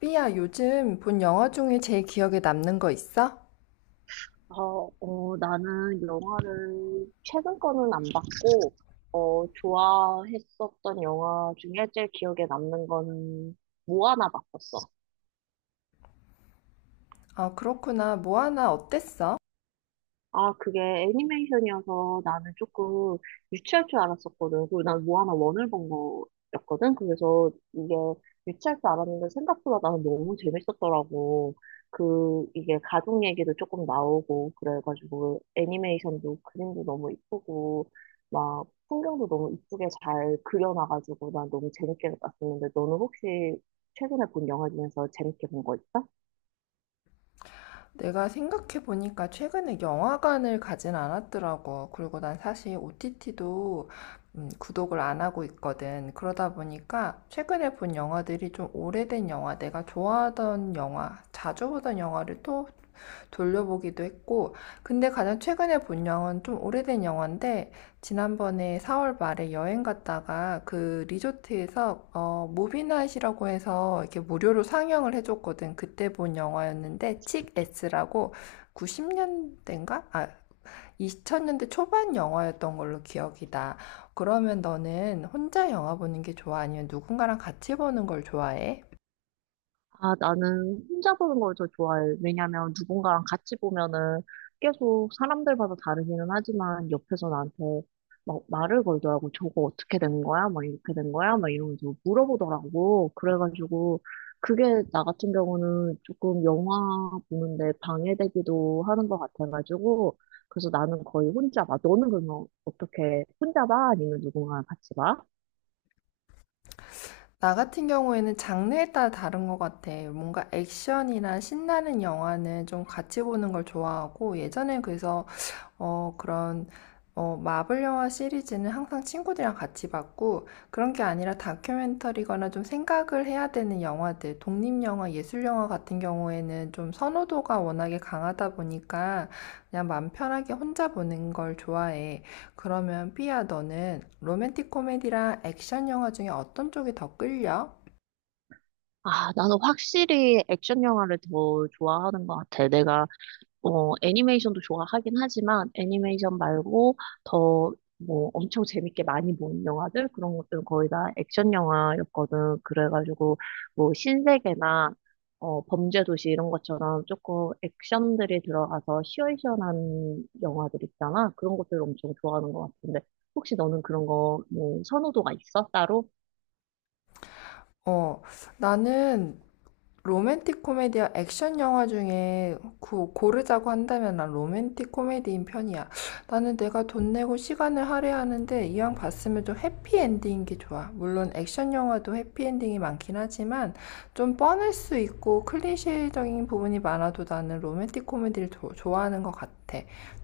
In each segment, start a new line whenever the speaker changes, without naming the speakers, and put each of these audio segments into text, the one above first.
삐야, 요즘 본 영화 중에 제일 기억에 남는 거 있어?
나는 영화를 최근 거는 안 봤고, 좋아했었던 영화 중에 제일 기억에 남는 거는 모아나 봤었어.
아, 그렇구나. 모아나 어땠어?
아, 그게 애니메이션이어서 나는 조금 유치할 줄 알았었거든. 그리고 난 모아나 원을 본 거였거든. 그래서 이게 유치할 줄 알았는데 생각보다 나는 너무 재밌었더라고. 그, 이게 가족 얘기도 조금 나오고, 그래가지고 애니메이션도 그림도 너무 이쁘고, 막 풍경도 너무 이쁘게 잘 그려놔가지고 난 너무 재밌게 봤었는데, 너는 혹시 최근에 본 영화 중에서 재밌게 본 거 있어?
내가 생각해보니까 최근에 영화관을 가진 않았더라고. 그리고 난 사실 OTT도 구독을 안 하고 있거든. 그러다 보니까 최근에 본 영화들이 좀 오래된 영화, 내가 좋아하던 영화, 자주 보던 영화를 또 돌려보기도 했고, 근데 가장 최근에 본 영화는 좀 오래된 영화인데, 지난번에 4월 말에 여행 갔다가 그 리조트에서 무비나잇이라고 해서 이렇게 무료로 상영을 해줬거든. 그때 본 영화였는데, 칙 S라고 90년대인가? 아, 2000년대 초반 영화였던 걸로 기억이 나. 그러면 너는 혼자 영화 보는 게 좋아? 아니면 누군가랑 같이 보는 걸 좋아해?
아, 나는 혼자 보는 걸 더 좋아해. 왜냐면 누군가랑 같이 보면은 계속 사람들마다 다르기는 하지만 옆에서 나한테 막 말을 걸더라고. 저거 어떻게 된 거야? 막 이렇게 된 거야? 막 이러면서 물어보더라고. 그래가지고 그게 나 같은 경우는 조금 영화 보는데 방해되기도 하는 것 같아가지고 그래서 나는 거의 혼자 봐. 너는 그러면 어떻게 혼자 봐? 아니면 누군가랑 같이 봐?
나 같은 경우에는 장르에 따라 다른 것 같아. 뭔가 액션이나 신나는 영화는 좀 같이 보는 걸 좋아하고, 예전에 그래서, 어, 그런, 어, 마블 영화 시리즈는 항상 친구들이랑 같이 봤고, 그런 게 아니라 다큐멘터리거나 좀 생각을 해야 되는 영화들, 독립영화, 예술영화 같은 경우에는 좀 선호도가 워낙에 강하다 보니까, 그냥 마음 편하게 혼자 보는 걸 좋아해. 그러면 삐아 너는 로맨틱 코미디랑 액션 영화 중에 어떤 쪽이 더 끌려?
아, 나는 확실히 액션 영화를 더 좋아하는 것 같아. 내가 애니메이션도 좋아하긴 하지만 애니메이션 말고 더 뭐 엄청 재밌게 많이 본 영화들 그런 것들은 거의 다 액션 영화였거든. 그래가지고 뭐 신세계나 범죄도시 이런 것처럼 조금 액션들이 들어가서 시원시원한 영화들 있잖아. 그런 것들 엄청 좋아하는 것 같은데 혹시 너는 그런 거 뭐 선호도가 있어? 따로?
어, 나는 로맨틱 코미디와 액션 영화 중에 고르자고 한다면 난 로맨틱 코미디인 편이야. 나는 내가 돈 내고 시간을 할애하는데 이왕 봤으면 좀 해피엔딩인 게 좋아. 물론 액션 영화도 해피엔딩이 많긴 하지만 좀 뻔할 수 있고 클리셰적인 부분이 많아도 나는 로맨틱 코미디를 좋아하는 것 같아.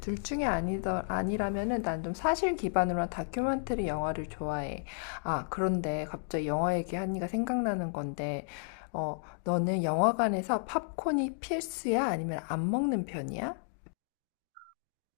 둘 중에 아니라면은 난 좀 사실 기반으로 한 다큐멘터리 영화를 좋아해. 아, 그런데 갑자기 영화 얘기하니까 생각나는 건데, 어, 너는 영화관에서 팝콘이 필수야? 아니면 안 먹는 편이야?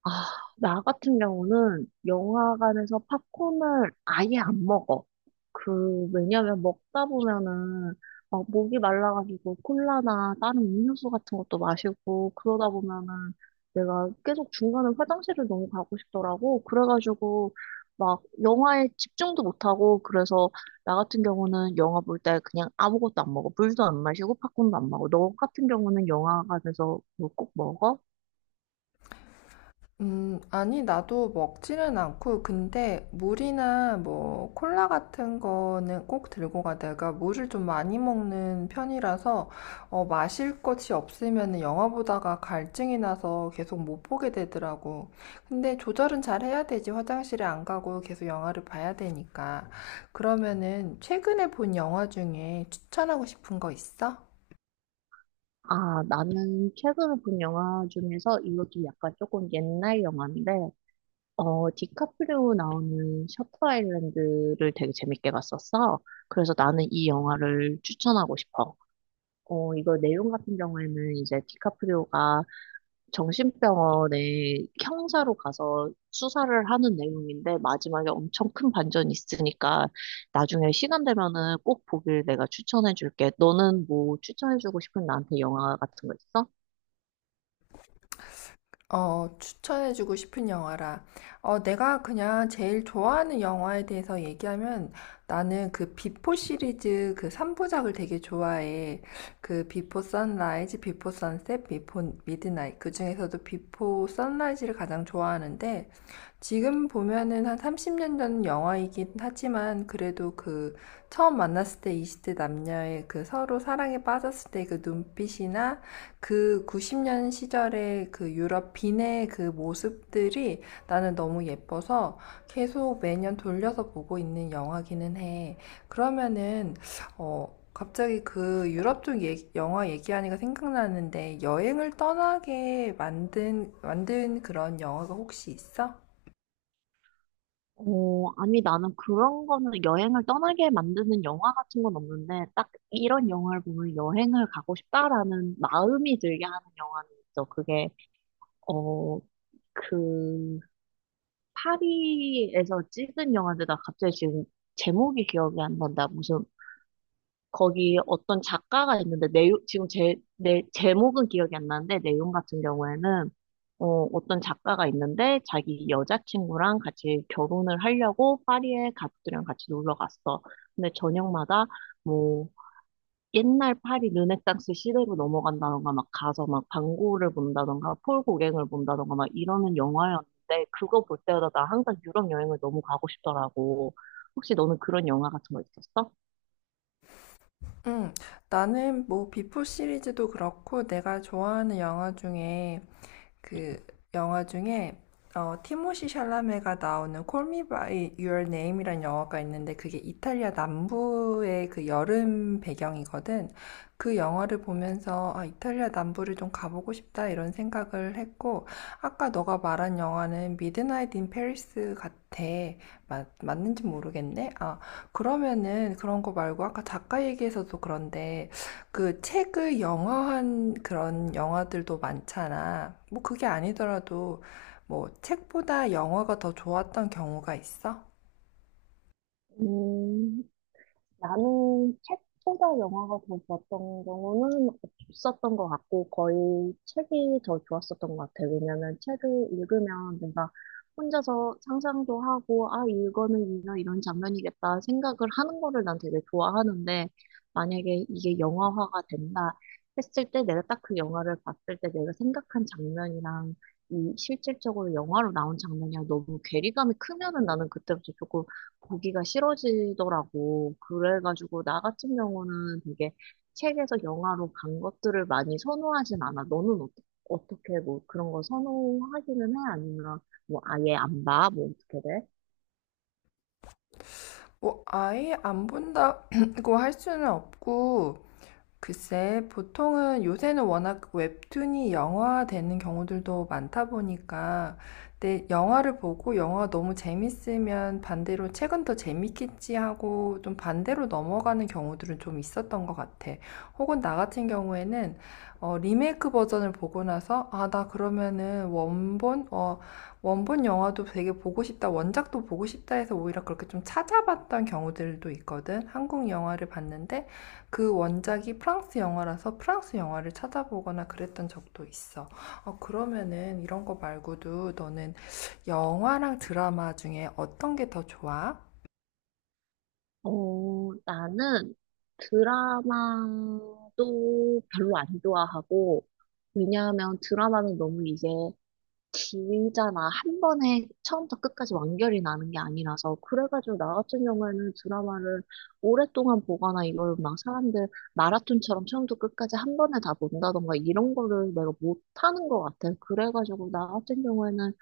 아, 나 같은 경우는 영화관에서 팝콘을 아예 안 먹어. 그, 왜냐면 먹다 보면은 막 목이 말라가지고 콜라나 다른 음료수 같은 것도 마시고 그러다 보면은 내가 계속 중간에 화장실을 너무 가고 싶더라고. 그래가지고 막 영화에 집중도 못하고 그래서 나 같은 경우는 영화 볼 때 그냥 아무것도 안 먹어. 물도 안 마시고 팝콘도 안 먹어. 너 같은 경우는 영화관에서 뭐꼭 먹어?
아니, 나도 먹지는 않고, 근데 물이나 뭐 콜라 같은 거는 꼭 들고 가. 내가 물을 좀 많이 먹는 편이라서, 마실 것이 없으면 영화 보다가 갈증이 나서 계속 못 보게 되더라고. 근데 조절은 잘 해야 되지. 화장실에 안 가고 계속 영화를 봐야 되니까. 그러면은 최근에 본 영화 중에 추천하고 싶은 거 있어?
아, 나는 최근에 본 영화 중에서 이것도 약간 조금 옛날 영화인데, 디카프리오 나오는 셔터 아일랜드를 되게 재밌게 봤었어. 그래서 나는 이 영화를 추천하고 싶어. 어, 이거 내용 같은 경우에는 이제 디카프리오가 정신병원에 형사로 가서 수사를 하는 내용인데, 마지막에 엄청 큰 반전이 있으니까, 나중에 시간 되면은 꼭 보길 내가 추천해줄게. 너는 뭐 추천해주고 싶은 나한테 영화 같은 거 있어?
추천해주고 싶은 영화라. 내가 그냥 제일 좋아하는 영화에 대해서 얘기하면 나는 그 비포 시리즈 그 3부작을 되게 좋아해. 그 비포 선라이즈, 비포 선셋, 비포 미드나잇. 그 중에서도 비포 선라이즈를 가장 좋아하는데 지금 보면은 한 30년 전 영화이긴 하지만 그래도 그 처음 만났을 때 20대 남녀의 그 서로 사랑에 빠졌을 때 그 눈빛이나 그 90년 시절의 그 유럽 빈의 그 모습들이 나는 너무 예뻐서 계속 매년 돌려서 보고 있는 영화기는 해. 그러면은 갑자기 그 유럽 쪽 영화 얘기하니까 생각나는데 여행을 떠나게 만든 그런 영화가 혹시 있어?
어, 아니, 나는 그런 거는 여행을 떠나게 만드는 영화 같은 건 없는데, 딱 이런 영화를 보면 여행을 가고 싶다라는 마음이 들게 하는 영화는 있어. 그게, 어, 그, 파리에서 찍은 영화인데, 나 갑자기 지금 제목이 기억이 안 난다. 무슨 거기 어떤 작가가 있는데 내용 지금 제, 내 제목은 기억이 안 나는데 내용 같은 경우에는 어, 어떤 작가가 있는데 자기 여자친구랑 같이 결혼을 하려고 파리에 가족들이랑 같이 놀러 갔어. 근데 저녁마다 뭐 옛날 파리 르네상스 시대로 넘어간다던가 막 가서 막 방고를 본다던가 폴 고갱을 본다던가 막 이러는 영화였는데 그거 볼 때마다 나 항상 유럽 여행을 너무 가고 싶더라고. 혹시 너는 그런 영화 같은 거 있었어?
음, 나는 뭐 비포 시리즈도 그렇고 내가 좋아하는 영화 중에 그 영화 중에 티모시 샬라메가 나오는 Call Me By Your Name이라는 영화가 있는데 그게 이탈리아 남부의 그 여름 배경이거든. 그 영화를 보면서 아, 이탈리아 남부를 좀 가보고 싶다 이런 생각을 했고 아까 너가 말한 영화는 미드나잇 인 페리스 같아. 맞는지 모르겠네. 아, 그러면은 그런 거 말고 아까 작가 얘기에서도 그런데 그 책을 영화한 그런 영화들도 많잖아. 뭐 그게 아니더라도 뭐 책보다 영화가 더 좋았던 경우가 있어?
음. 나는 책보다 영화가 더 좋았던 경우는 없었던 것 같고, 거의 책이 더 좋았었던 것 같아요. 왜냐면 책을 읽으면 내가 혼자서 상상도 하고, 아, 이거는 이런, 장면이겠다 생각을 하는 거를 난 되게 좋아하는데, 만약에 이게 영화화가 된다 했을 때 내가 딱 그 영화를 봤을 때 내가 생각한 장면이랑 이 실질적으로 영화로 나온 장면이랑 너무 괴리감이 크면은 나는 그때부터 조금 보기가 싫어지더라고. 그래가지고 나 같은 경우는 되게 책에서 영화로 간 것들을 많이 선호하진 않아. 너는 어떠, 어떻게 뭐 그런 거 선호하기는 해? 아니면 뭐 아예 안 봐? 뭐 어떻게 돼?
뭐 아예 안 본다고 할 수는 없고 글쎄, 보통은 요새는 워낙 웹툰이 영화화되는 경우들도 많다 보니까, 근데 영화를 보고 영화가 너무 재밌으면 반대로 책은 더 재밌겠지 하고 좀 반대로 넘어가는 경우들은 좀 있었던 것 같아. 혹은 나 같은 경우에는 리메이크 버전을 보고 나서, 아, 나 그러면은 원본 영화도 되게 보고 싶다, 원작도 보고 싶다 해서 오히려 그렇게 좀 찾아봤던 경우들도 있거든. 한국 영화를 봤는데, 그 원작이 프랑스 영화라서 프랑스 영화를 찾아보거나 그랬던 적도 있어. 그러면은 이런 거 말고도 너는 영화랑 드라마 중에 어떤 게 더 좋아?
어, 나는 드라마도 별로 안 좋아하고, 왜냐하면 드라마는 너무 이제 길잖아. 한 번에 처음부터 끝까지 완결이 나는 게 아니라서. 그래가지고 나 같은 경우에는 드라마를 오랫동안 보거나 이걸 막 사람들 마라톤처럼 처음부터 끝까지 한 번에 다 본다던가 이런 거를 내가 못하는 것 같아. 그래가지고 나 같은 경우에는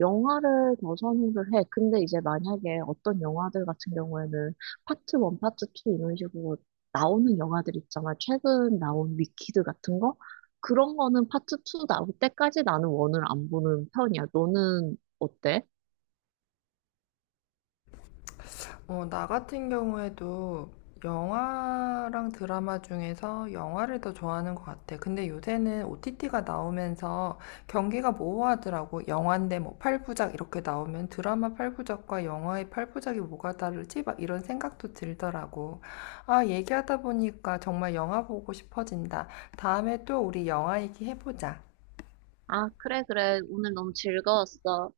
영화를 더 선호를 해. 근데 이제 만약에 어떤 영화들 같은 경우에는 파트 원 파트 투 이런 식으로 나오는 영화들 있잖아. 최근 나온 위키드 같은 거? 그런 거는 파트 2 나올 때까지 나는 원을 안 보는 편이야. 너는 어때?
나 같은 경우에도 영화랑 드라마 중에서 영화를 더 좋아하는 것 같아. 근데 요새는 OTT가 나오면서 경기가 모호하더라고. 영화인데 뭐 8부작 이렇게 나오면 드라마 8부작과 영화의 8부작이 뭐가 다르지? 막 이런 생각도 들더라고. 아, 얘기하다 보니까 정말 영화 보고 싶어진다. 다음에 또 우리 영화 얘기해보자.
아, 그래, 그래. 오늘 너무 즐거웠어.